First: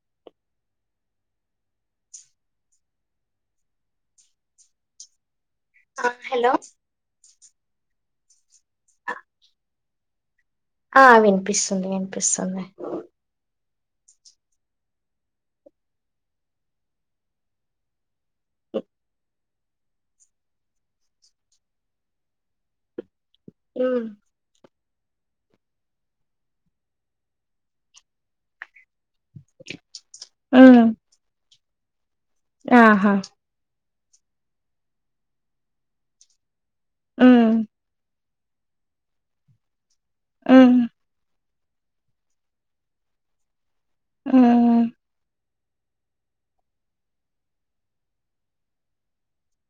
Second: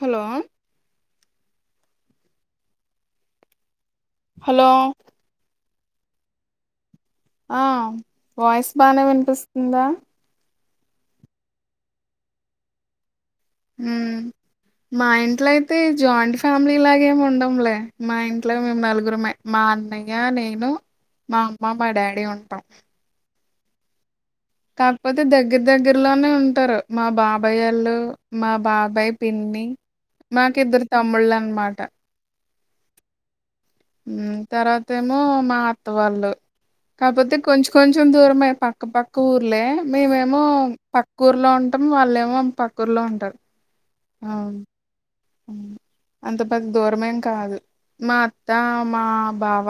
Hello hello ఆ hello ఆ voice బానే వినిపిస్తుందా ఆ వినిపిస్సుంది వినిపిస్సుంది హుమ్ మా ఇంట్లో అయితే జాయింట్ ఫ్యామిలీలాగేమి ఉండంలే మా ఇంట్లో మేము నలుగురమే మా అన్నయ్య నేను మా అమ్మ మా డాడీ ఉంటాం హ్మ్ కాకపోతే దగ్గర దగ్గరలోనే ఉంటారు మా బాబాయ్ వాళ్ళు మా బాబాయ్ పిన్ని. మాకి ఉమ్ ఇద్దరు తమ్ముళ్ళు అన్మాట ఆహా హ్మ్ తర్వాత ఏమో మా అత్త వాళ్ళు కాకపోతే ఉమ్ కొంచెం కొంచెం దూరమే పక్క పక్క ఊర్లే మేమేమో ఉమ్ పక్ కూర్లో ఉంటాం వాళ్ళేమో పక్కూర్లో ఉంటారు అవున్ ఉమ్ అంత పెద్ద దూరమేం కాదు మా అత్తా మా బావ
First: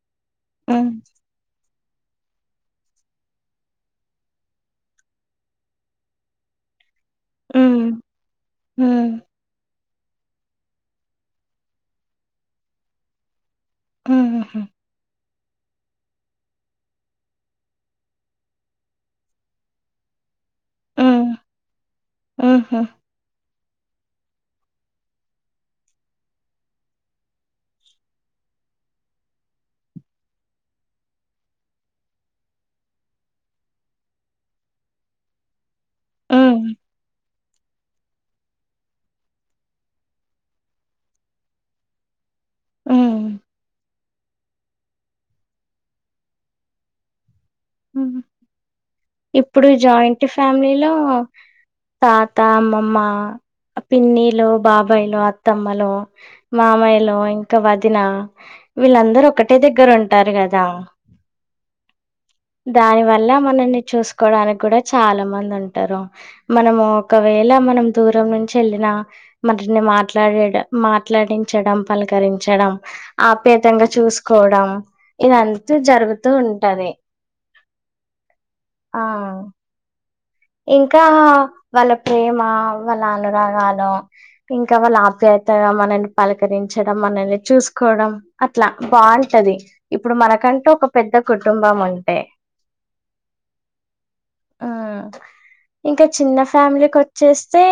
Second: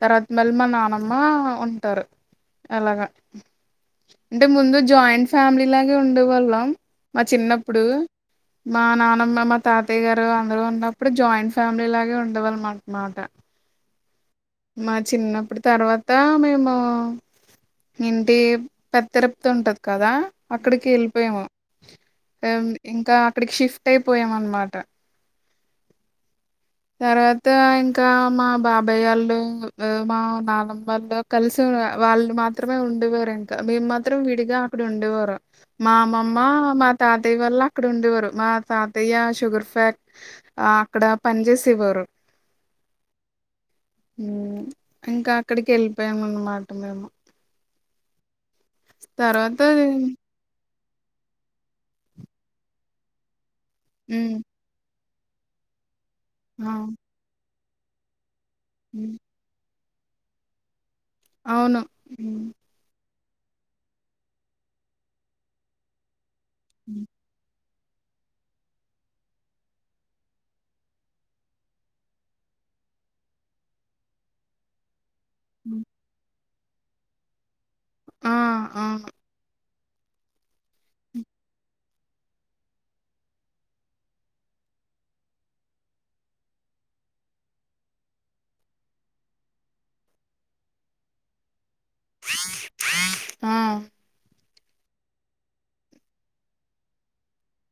తర్వాత మళ్ళీ మా ఉమ్ నానమ్మ ఉంటారు అలాగా అంటే ముందు జాయింట్ ఫ్యామిలీ లాగే ఉండే వాళ్ళం మా చిన్నప్పుడు మా ఉమ్ నానమ్మ ఏమో తాతయ్య గారు అందరూ ఉన్నప్పుడు జాయింట్ ఫ్యామిలీ లాగే ఉండేవాళ్ళం అనేమాట మ్మ్ హు హ్మ్ మా చిన్నప్పుడు తర్వాత మేము ఇంటి [unintelligible] ఉంటది కదా అక్కడికి ఉమ్ వెళ్ళిపోయాము ఎం ఉహు ఇంకా అక్కడికి షిఫ్ట్ అయిపోయాం అన్మాట తర్వాత ఇంకా మా బాబాయ్ వాళ్ళు మా నాన్నమ్మ వాళ్ళు కలిసి వాళ్ళు మాత్రమే ఉండేవారు ఇంకా మేము మాత్రం విడిగా అక్కడ ఉండేవారు మా అమ్మ మ్మా ఉమ్ మా తాతయ్య వాల్లు అక్కడ ఉండేవారు మా తా తయ్యా షుగర్ ఫ్యాక్ ఆ అక్కడ పని చేసేవారు మ్మ్ ఇంకా అక్కడికి వెళ్ళిపోయాము అన్నమాట మేము [inaudible] తర్వాత ఇప్పుడు జాయింట్ ఫ్యామిలీలో తాత అమ్మమ్మ హ్మ్. పిన్నిలు బాబయిలు అత్తమ్మలు ఆ! మామాయిలు ఇం ఇ వదిన హ్మ్. వీళ్ళందరూ ఒకటే దగ్గర ఉంటారు కదా అవును దాని వల్ల మనల్ని చూసుకోవడానికి కూడ చాల మంది ఉంటారు మనము హ్మ్. ఒక వేళ మనం దూరం నుంచి వెళ్ళిన [unintelligible] న్నే మాట్లాడీడు మాట్లాడించడం పలకరించడం ఆప్యాతంగ చూసుకోవడం ఇదంతా హ్మ్. జరుగుతూ ఉంటది ఆ! ఆ అవును. ఇంకా వాళ్ళ ప్రేమ వాళ్ళ అనురాగాలు ఇంక వాళ్ళ ఆప్యాయత మనల్ని పలకరించడం మనల్ని చూసుకోవడం అట్లా బాగుంటది ఇప్పుడు మనకంటే ఒక పెద్ద కుటుంబం ఉ ఆ! ఆ ఇంక చిన్న ఫ్యామిలీకి ఒచ్చేస్తే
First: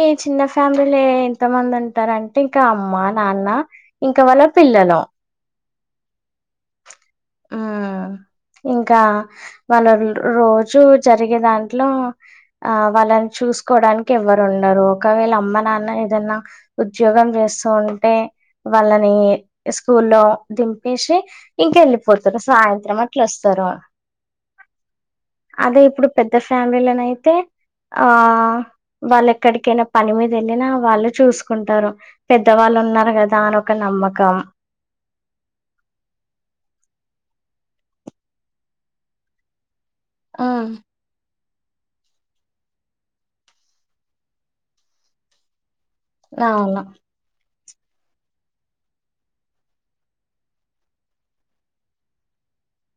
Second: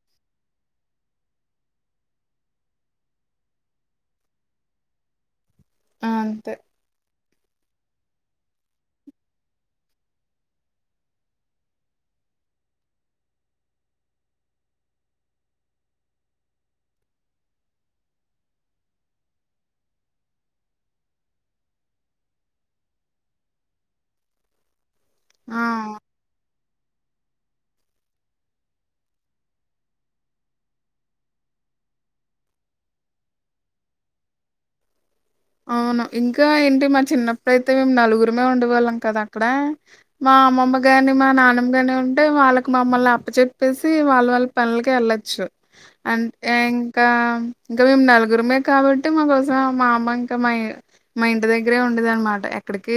ఈ చిన్న ఫ్యామిలీలే ఎంత మంది ఉంటారంటే ఇక అమ్మ నాన్న ఇంక వాళ్ళ పిల్లలు ఉ అంతే ఉమ్. ఇంకా [unintelligible] రోజు జరిగే దాంట్లో ఆ వాళ్ళని చూసుకోవడానికి ఎవ్వరు ఉండరు ఒకవేళ అమ్మ నాన్న ఏదన్న ఉద్యోగం చేస్తూ ఉంటే వాళ్ళని స్కూల్లో దింపేసి ఇంకెళ్ళి పోతారు సాయంత్రం అట్ల వస్తారు అదే ఆ! ఇప్పుడు పెద్ద ఫ్యామిలీలోన అయితే ఆ వాళ్ళు ఎక్కడికైన పని మీద వెళ్ళినా వాళ్ళు చూసుకుంటారు. పెద్దవాళ్ళు ఉన్నారు కదా అని ఒక నమ్మకం అవును ఇంక ఏంటి మా చిన్నప్పుడైతే మేము నలుగురుమే ఉండేవాళ్ళం కదా అక్కడ మా ఉమ్ అమ్మమ్మ [unintelligible] మా నాన్నమ్మ గాని ఉ అంటే వాళ్ళకి మమ్మల్ని అప్ప చెప్పేసి వాళ్ళ వాళ్ళ పనులకి వెళ్ళచ్చు అంటే అవును ఇంకా ఇంకా మేము నలుగురుమే కాబట్టి మాకోసం మా అమ్మ ఇంకా మా మా ఇంటి దగ్గరే ఉండేది అనమాట ఎక్కడికి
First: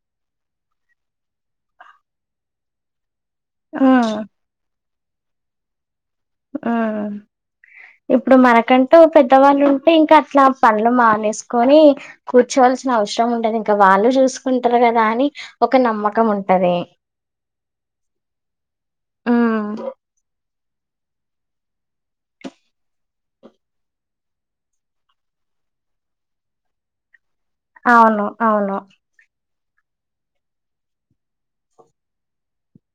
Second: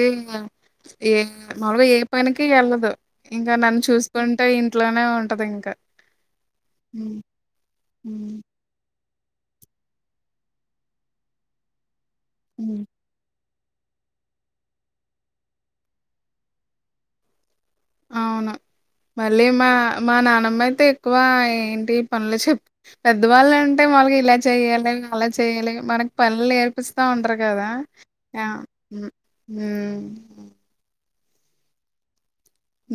ఏ మాముల్గ ఏ పనికి వెళ్ళదు ఇంకా నన్ను ఉమ్ చూసుకుంటే ఇంట్లోనే ఉంటది ఇంక ఉ ఇప్పుడు మనకం పెద్దవాళ్ళు ఉంటే ఇంకా అట్లా పనులు మానేసుకొని ఉమ్. కూర్చోవల్సిన అవసరం ఉండదు ఇంక వాళ్ళు చూసుకుంటారు కదా అని ఒక నమ్మకం ఉంటది అవును మళ్ళీ మా ఉమ్ మా నానమ్మ అయితే ఎక్కువ ఏంటి పనులు చెప్ పెద్దవాళ్ళు అంటే వాళ్ళకి ఇలా చెయ్యాలి అలా చెయ్యాలి మనకి పనులు పిస్తా ఉంటరు కదా అవును అవును [unintelligible]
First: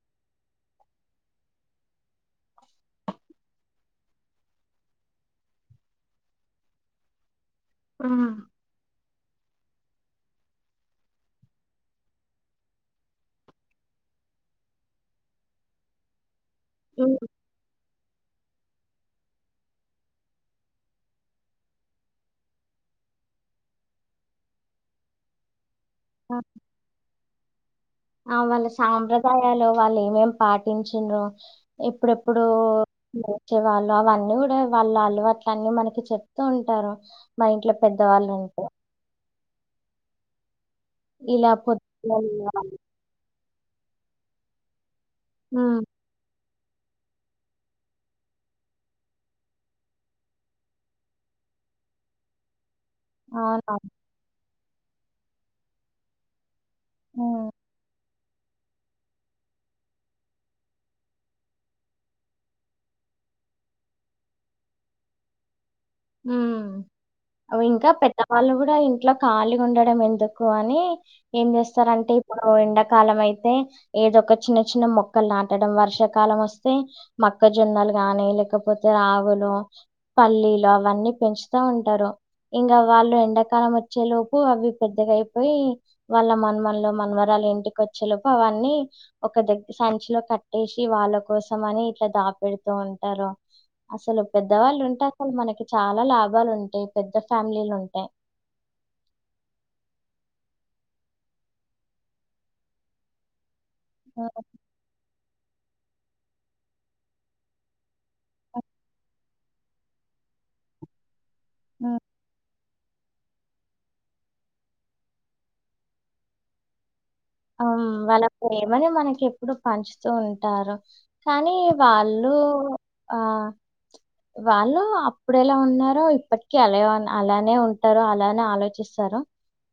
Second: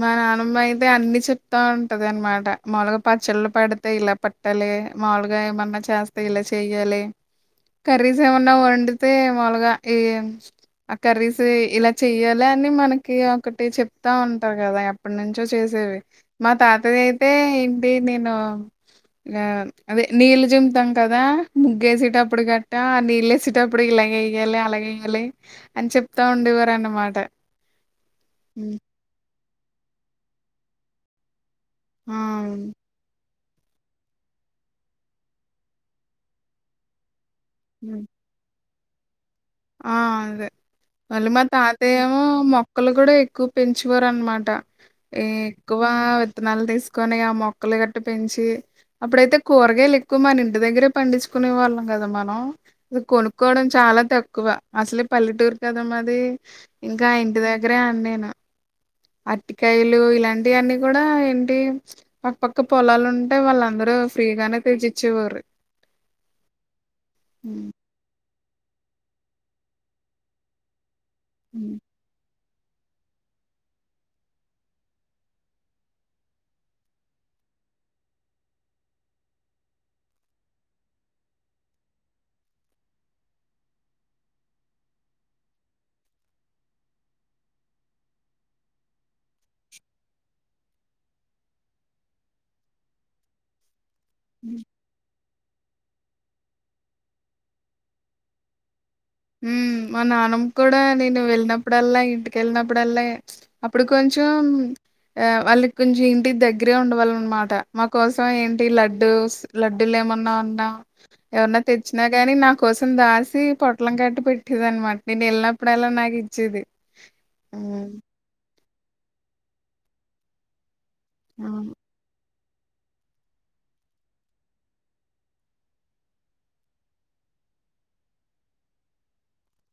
మా నానమ్మ అయితే అన్ని చెప్తా ఉంటది అనమాట మాలుగా ప చెళ్ళు పడితే ఇలా పే ట్టాలి మాములుగా ఏమన్నా చేస్తే ఇలా చెయ్యాలి కర్రీస్ ఉమ్ ఏమన్నా ఒన్ మామూలుగా ఏ ఆ కర్రీస్ ఇలా చెయ్యాలి అని మనకి ఒకటి చెప్తా టారు కదా ఎప్పటి నుంచో చేసేవి మా తాతది అయితే ఉమ్ ఏంటి నేను నామ్ అదే నీళ్ళు చింమ్ముతాం కదా ముగ్గేసేటప్పుడ్ గట్ట ఆ నీళ్లేసేటప్పుడ్ ఇలాగెయ్యాలి అలాగె య్యాలి అన్ చెప్తా ఉండేవార్ అన్నమాట. ఆ వాళ్ళ సాంప్రదాయాలు వెళ్ళేమేం పాటించిన్రో ఆ! ఎప్పుడెప్పుడూ ఓకే వాళ్ళు అవన్నీ గుడా వాళ్ళ అలవాట్లన్ని మనకి చెప్తూ ఉంటారు. మా ఇంట్ల హ్మ్. పెద్దవాళ్ళన్ ఆ అదే మళ్ళీ మా ఇలా పొద్దున తాతయ్యేమో లేవాలి. మొక్కలు కుడ ఎక్కు పెంచుకోరన్మాట ఏ హ్మ్ ఎక్కువా విత్తనాల్ తీస్కొని ఆ మొక్కలు గట్ట పెంచి అప్పుడైతే కూరగాయల్ ఎక్కువ మనింటి దగ్గరే పండిచ్చుకునే వాళ్ళం గదా మనం. కొనుక్కోవడం అవునవును. చాలా తక్కువ అసలే పల్లెటూర్ కదా మాదీ ఇంకా ఇంటి హ్మ్. దగ్గరే అన్నీను. అట్టికాయలు ఇలాంటియన్నీ కూడా ఏంటి పక్క పక్క పొలాలుంటే వాళ్ళందరూ ఫ్రీగానే తెచ్చిచ్చేవారు. ఉమ్ అవింక పెద్ద వాళ్ళు గుడా ఇంట్లో ఖాళీ ఉండడం ఎందుకు అనీ ఏం చేస్తరంటే ఇప్పుడు ఎండాకాలం అయితే ఏదొక చిన్న చిన్న మొక్కల్ నాటడం వర్షాకాలం వస్తే మక్కజొన్నలు గానీ లేకపోతే రావులు, పల్లీల వన్నీ పెంచుతా ఉంటారు. ఇంకా వాళ్ళు ఎండాకాలం వచ్చేలోపు అవి పెద్దగైపోయి వాళ్ళ మన్మన్లో మన్మరాల్ ఇంటికొచ్చే లోపు అవన్నీ ఒక దగ్గ సంచిలో కట్టేసి వాళ్ళ కోసం అని ఇట్ల దాపెడుతూ ఉంటారు. అసలు పెద్దవాళ్లుంటే అసల్ మనకి చాలా లాభాలుంటయి పెద్ద ఫ్యామిలీలుంటే ఉమ్ మా నానమ్మ కూడా నేను వెళ్ళినప్పుడల్లా ఇంటికెళ్ళినప్పుడల్లా అప్పుడు హ్మ్. కొంచం ఆ వాళ్ళక్ కొంచి ఇంటిక్ దగ్గరే ఉండే వాళ్ళం అన్నమాట మా కోసం ఏంటి లడ్డూస్ లడ్డులేమన్నా ఉన్నా ఏమన్న హ్మ్. తెచ్చిన గాని నా కోసం దాసి పొ పొట్లం కట్టి పెట్టేదన్మాట నేన్ ఎళ్ళినప్పుడల్ల నాకిచ్చేది. అం వాళ్ళ ప్రేమని మనక్ ఎప్పుడు పంచుతూ ఉంటారు. కానీ అవును వాళ్ళు ఆ వాళ్ళు అప్పుడెలా ఉన్నారో ఇప్పటికి అలా అలానే ఉంటరు అలానే ఆలోచిస్తరు.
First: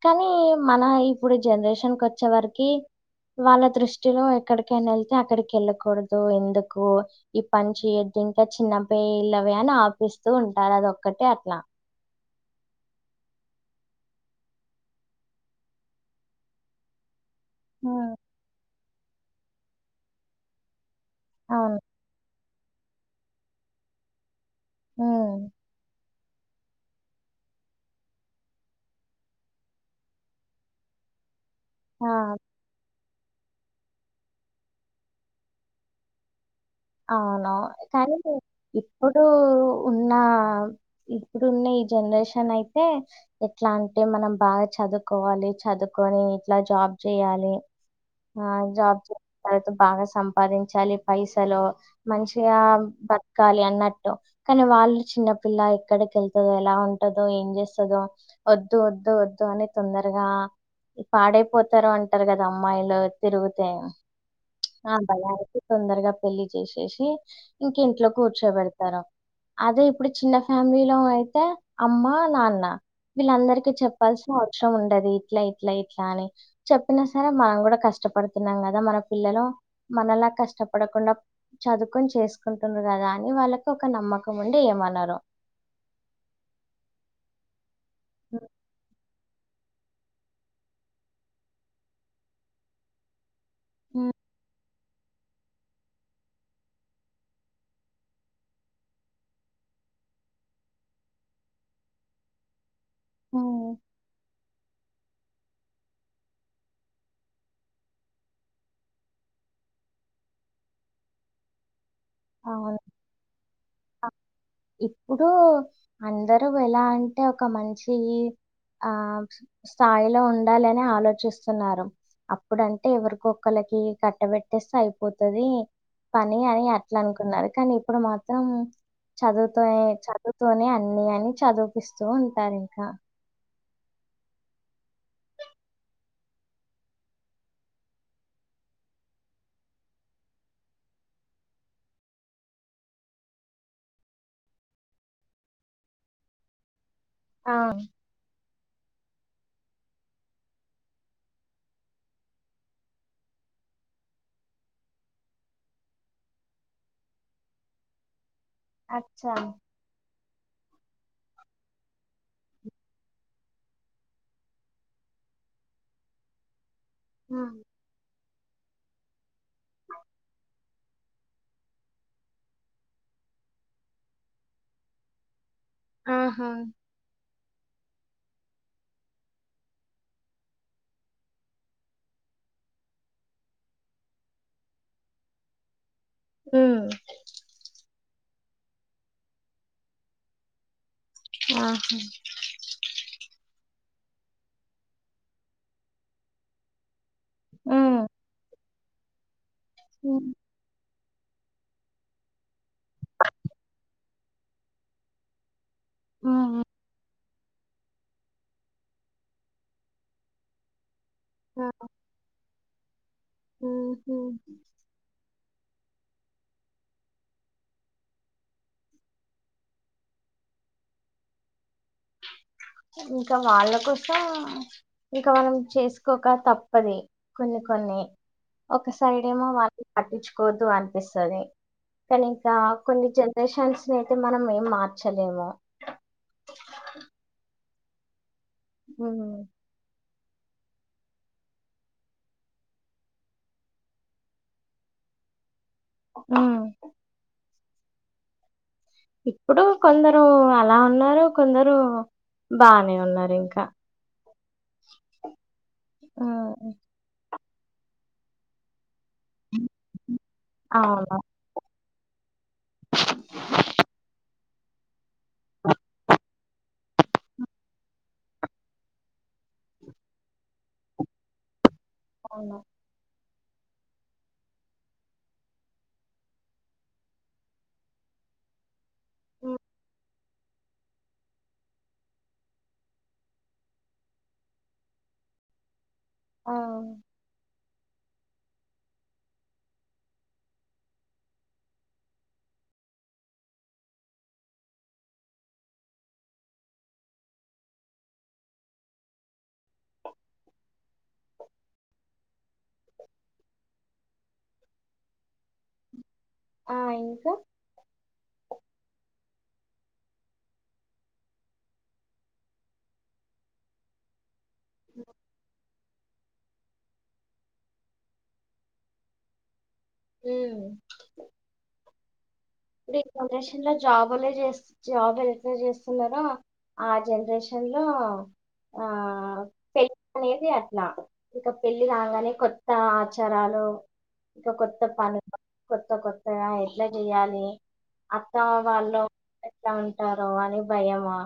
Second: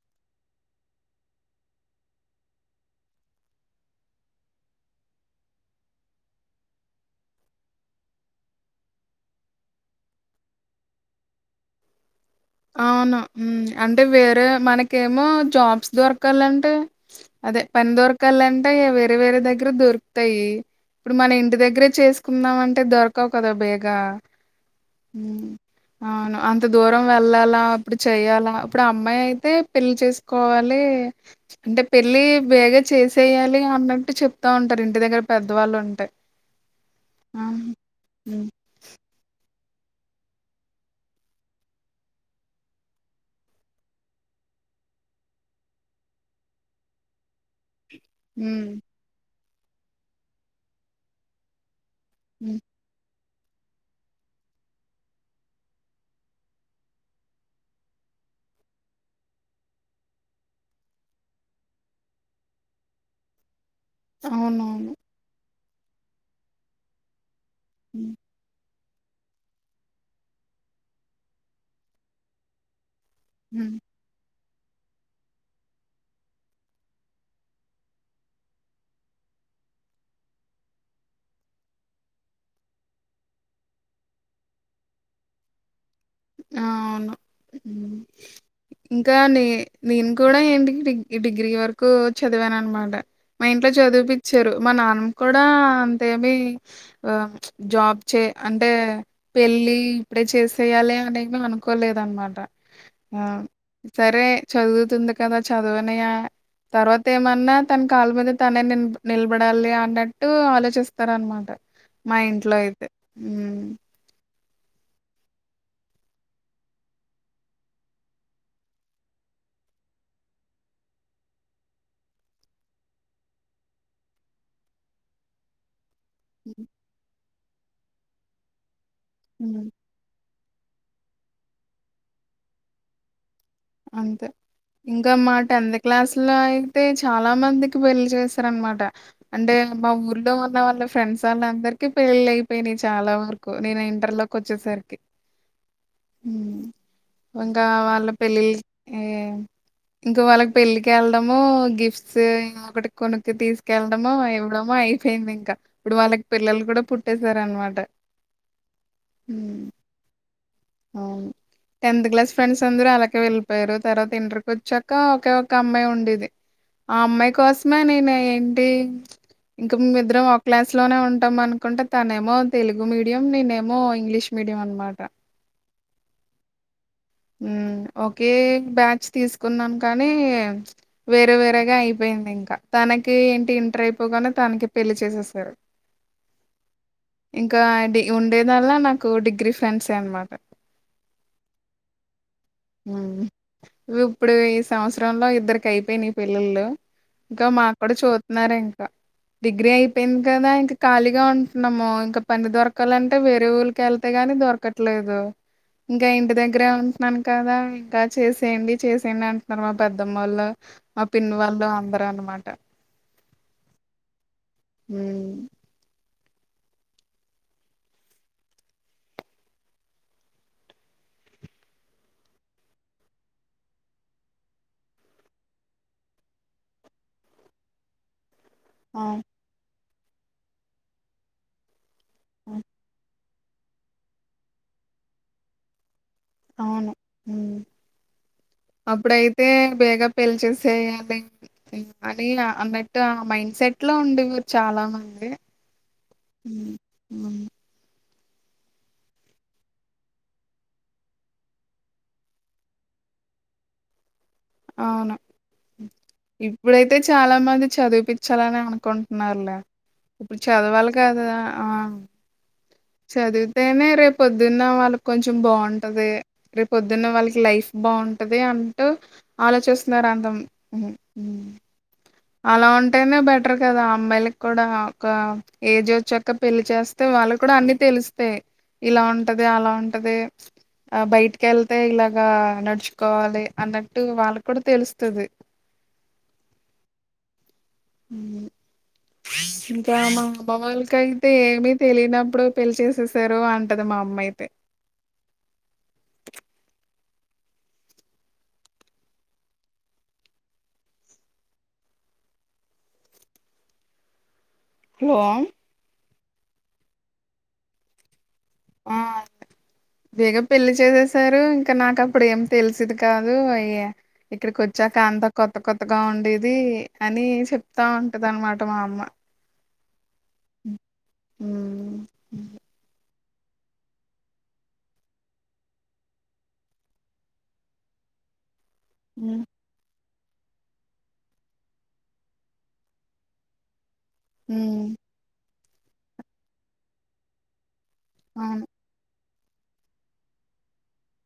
కనీ మన ఇప్పుడు జనరేషన్ కొచ్చే వరకీ వాళ్ళ దృష్టిలో ఎక్కడికైనా ఎళ్తే అక్కడి కెళ్ళకూడదు ఎందుకు ఈ పన్ చెయొద్దు ఇంకా చిన్న పిల్లవే అన్ ఆర్పిస్తూ ఉంటార్ అదొక్కటే అట్ల అవును మ్ అంటే వేరే మనకేమో జాబ్స్ దొరకాలంటే అదే పన్ హ్మ్. దొరకాలంటే వేరే వేరే దగ్గర దొరుకుతాయి. ఇప్పుడు మన ఇంటి అవును. దగ్గరే చేస్కుందామంటే దొరకవు కదా బేగా ఉమ్, మ్ అవును అంత దూరం వెళ్ళాలా అప్పుడు చెయ్యాలా అప్పుడు అమ్మాయి అయితే పెళ్లి చేస్కోవాలీ అంటే ఆ, పెళ్ళి బేగ చేసేయాలి అన్నట్టు చెప్తా ఉంటరు ఇంటి దగ్గర పెద్దవాళ్ళుంటే ఆ! అవును కానీ హ్మ్. ఇప్పుడూ ఉన్నా ఇప్పుడున్న ఈ జనరేషన్ అయితే ఎట్లా అంటే మనం బాగా చదువుకోవాలి చదువుకోని ఇట్ల జాబ్ చేయాలి. ఆ హ్మ్. జాబ్ చేసిన్ తర్వాత బాగా సంపాదించాలి పైసలు మంచిగా హ్మ్. పన్ కాలి అన్నట్టు, కనీ వాళ్ళు చిన్నపిల్ల ఎక్కడికెళ్తదో, ఎలా ఉంటదో, ఏం చేస్తుందో వద్దు వద్దు వద్దు అని తొందరగా పాడైపోతారు అంటరు కదా అమ్మాయిలు తిరుగుతే అవును ఆ భయానికి తొందరగా పెళ్లి చేసేసి ఇంక ఇంట్లో హ్మ్. కూర్ కూర్చో పెడతార, అదే ఇప్పుడు చిన్న ఫ్యామిలీలో అయితే అమ్మ, నాన్న. వీళ్ళందరికి హ్మ్. చెప్పాల్సిన అవసరం ఉండది, ఇట్ల ఇట్ల ఇట్ల అని. చెప్పినా సరే మనం గుడ కష్టపడుతున్నం కదా, మన పిల్లలు మనలా కష్టపడకుండా చదువుకొని చేసుకుంటుర్రు కదా అని వాళ్ళకు ఒక నమ్మకం ఉండి ఏమనరు. ఆ అవును ఉమ్ హ్మ్. ఈ కానీ నేను కూడా ఏంటికి డిగ్రీ డిగ్రీ వరకు చదివాను అన్నమాట. మా ఇంట్లో హ్మ్. చదువుపిచ్చారు, మా నాన్న కూడా అంతేమి ఆ ప్చ్ జాబ్ చే అంటే పెళ్ళి ఇప్పుడే చేసేయాల అని ఏం అనుకోలేదనమాట, ఆ హ్మ్. సరే చదువుతుంది కదా చదవనీయ తర్వాత ఏమన్నా తన కాళ్ళ మీద తనే నిల్ నిలబడాలి అన్నట్టు ఆలోచిస్తారన్నమాట. మా ఇంట్లో అవును. అయితే ఉమ్ ఇప్పుడు అందరూ ఎలా అంటే ఒక మంచి ఆ స్థాయిలో ఉండాలని ఆలోచిస్తున్నారు. అప్పుడు అంటే ఎవరికొక్కలకి కట్టబెట్టేస్తే అయిపోతది పని అని హ్మ్. అట్ల అనుకున్నా, రు కానీ ఇప్పుడు మాత్రం చదువుతే హ్మ్. చ దువు తనే అన్ని అని చదువుపిస్తూ ఉంటారు ఇంకా. అంతే ఇంకా మా టెన్త్ క్లాసు లో అయితే చాలా మందికి పెళ్లి చేసారనమాట. అంటే మా ఊర్లో ఉన్న వాళ్ళ ఫ్రెండ్స్ వాళ్ళ అందరికి పెళ్లీలయిపోయినయి చాలా వరు కు నేనా ఇంటర్ లోకి వచ్చేసరికి, ఉమ్ ఆ, ఇంకా వాళ్ళ పెళ్లిల్ ఈ ఇంక వాళ్ళకి పెళ్ళికి ఎళ్ళడము, గిఫ్ట్స్ ఒకటి కొనుక్కు తీసుకెల్లడము, ఇవ్వడము అయిపోయింది ఇంకా. ఇప్పుడు వాళ్ళకి పిల్లలు కూడా పుట్టేశారు అనమాట. అచ్చా అవును టెన్త్ క్లాస్ ఫ్రెండ్స్ అందరూ అలాకే వెళ్ళిపోయారు, తర్వాత ఇంటర్కి వచ్చాక ఒకే ఒక అమ్మాయి ఉండేది. ఆ అమ్మాయి ఉమ్, కోసమే నేనా ఏంటి ఇంకా మేమీద్దరము ఒక క్లాస్ లోనే ఉంటాం అనుకుంటే, తనేమో తెలుగు మీడియం, నేనేమో ఇంగ్లీష్ మీడియం అనమాట. ఆహ ఉమ్ ఓకే బ్యాచ్ తీసుకున్నాం కానీ వేరే వేరేగా అయిపోయింది ఇంకా, తనకి ఏంటి ఇంటర్ అయిపోగానే తనకి పెళ్లి చేసేసారు [inaudible] ఉమ్ ఇంకా డి ఉండేదల్ల నాకు డిగ్రీ ఫ్రెండ్సే అనమాట. ఆహ ఉమ్ ఇప్పుడు ఈ సంవత్సరంలో ఇద్దరికి అయిపోయినై పెళ్లిళ్లు ఇంక మా కూడా ఉమ్, చూత్తున్నారు ఇంకా, డిగ్రీ అయిపోయింది ఉమ్, కదా ఇంక్ ఖాళీగా ఉంటునము ఇంకా పని దొరకాలంటే వేరే ఊరికెళ్తే గానీ దొరకట్లేదు. ఇంకా ఇంటి దగ్గరే ఉమ్, ఉంటున్నాను కదా ఇంకా చేసేయండి, చేసేయండి అంటున్నారు మా పెద్దమ్మళ్ళ. మా పిన్ను వాళ్ళు అందరు అనమాట ఉహు ఉమ్ ఇంకా వాళ్ళ కోస ఇక మనం చేసుకోక తప్పది కొన్ని కొన్ని ఒక అవును సైడ్ ఏమో వాళ్ళని పట్టించుకోద్దు అనిపిస్తది కానీ ఇంకా కొన్ని జన్ జనరేషన్స్ ని అయితే మనం ఏం మార్చలేము ఉమ్ అప్పుడైతే బేగా పెలిచేసేయాలి అని అన్నట్టు ఆ మైండ్ సెట్ లో ఉండేవి చాలా మంది హ్ హు ఇప్పుడు కొందరు అలా ఉన్నారు కొందరు బానే ఉన్నారు ఇంకా అవును ఉమ్. ఇప్పుడైతే చాలా మంది చదివిపించాలని అని అనుకున్ న్నారులే ఇప్పుడు చదవాలి అవును కదా ఆ చదివితేనే రేపు పొద్దున్న వాళ్ళకి కొంచెం బాగుంటది రేప్ పొద్దున్న వాళ్ళకి లైఫ్ బాగుంటది అంటూ ఆలోచిస్తున్నారు అంటం అవును అలా ఉంటేనే బెట్ టర్ కదా అమ్మాయిలకి కూడా ఒక ఏజ్ వచ్చాక పెళ్లి చేస్తే వాళ్ళకి కూడా అన్ని తెలుస్తయి. ఇలా ఉంటది ఉమ్. అలా ఉంటది ఆ బయటికి వెళ్తే ఇలాగా నడుచుకోవాలి అన్నట్టు వాళ్ళ కూడా తెలుస్తది. ఆ హ్ ఇంకా మా అమ్మవాళ్ళకయితే ఏమి తెలియనప్పుడు పెళ్లి చేసేసారు అంటది మా అమ్మ అయితే టోమ్ ఆ ఇంకా ఆ బేగ పెళ్లి చేసేసారు ఇంకా నాకు అప్పుడు ఏం తెలిసేది కాదు అయ్యే ఇక్కడికి వచ్చాక అంత కొత్త కొత్తగా ఉండేది అని చెప్తా ఉంటది అనమాట మా అమ్మ. ఉమ్. హ్ హు ఈ జనరేషన్ లో జాబులే చేస్ జాబ్ వెంటనే చేస్తున్నారా ఆ జనరేషన్ లో ఆ పెళ్లి అనేది అట్లా ఇంకా పెళ్లి రాగానే కొత్త ఆచారాలు ఇంకా ఉ కొత్త పని కొత్త కొత్తగా ఎట్లా చెయ్యాలి అత్త అవును వాళ్ళు ఎట్ల ఉంటారో అని భయము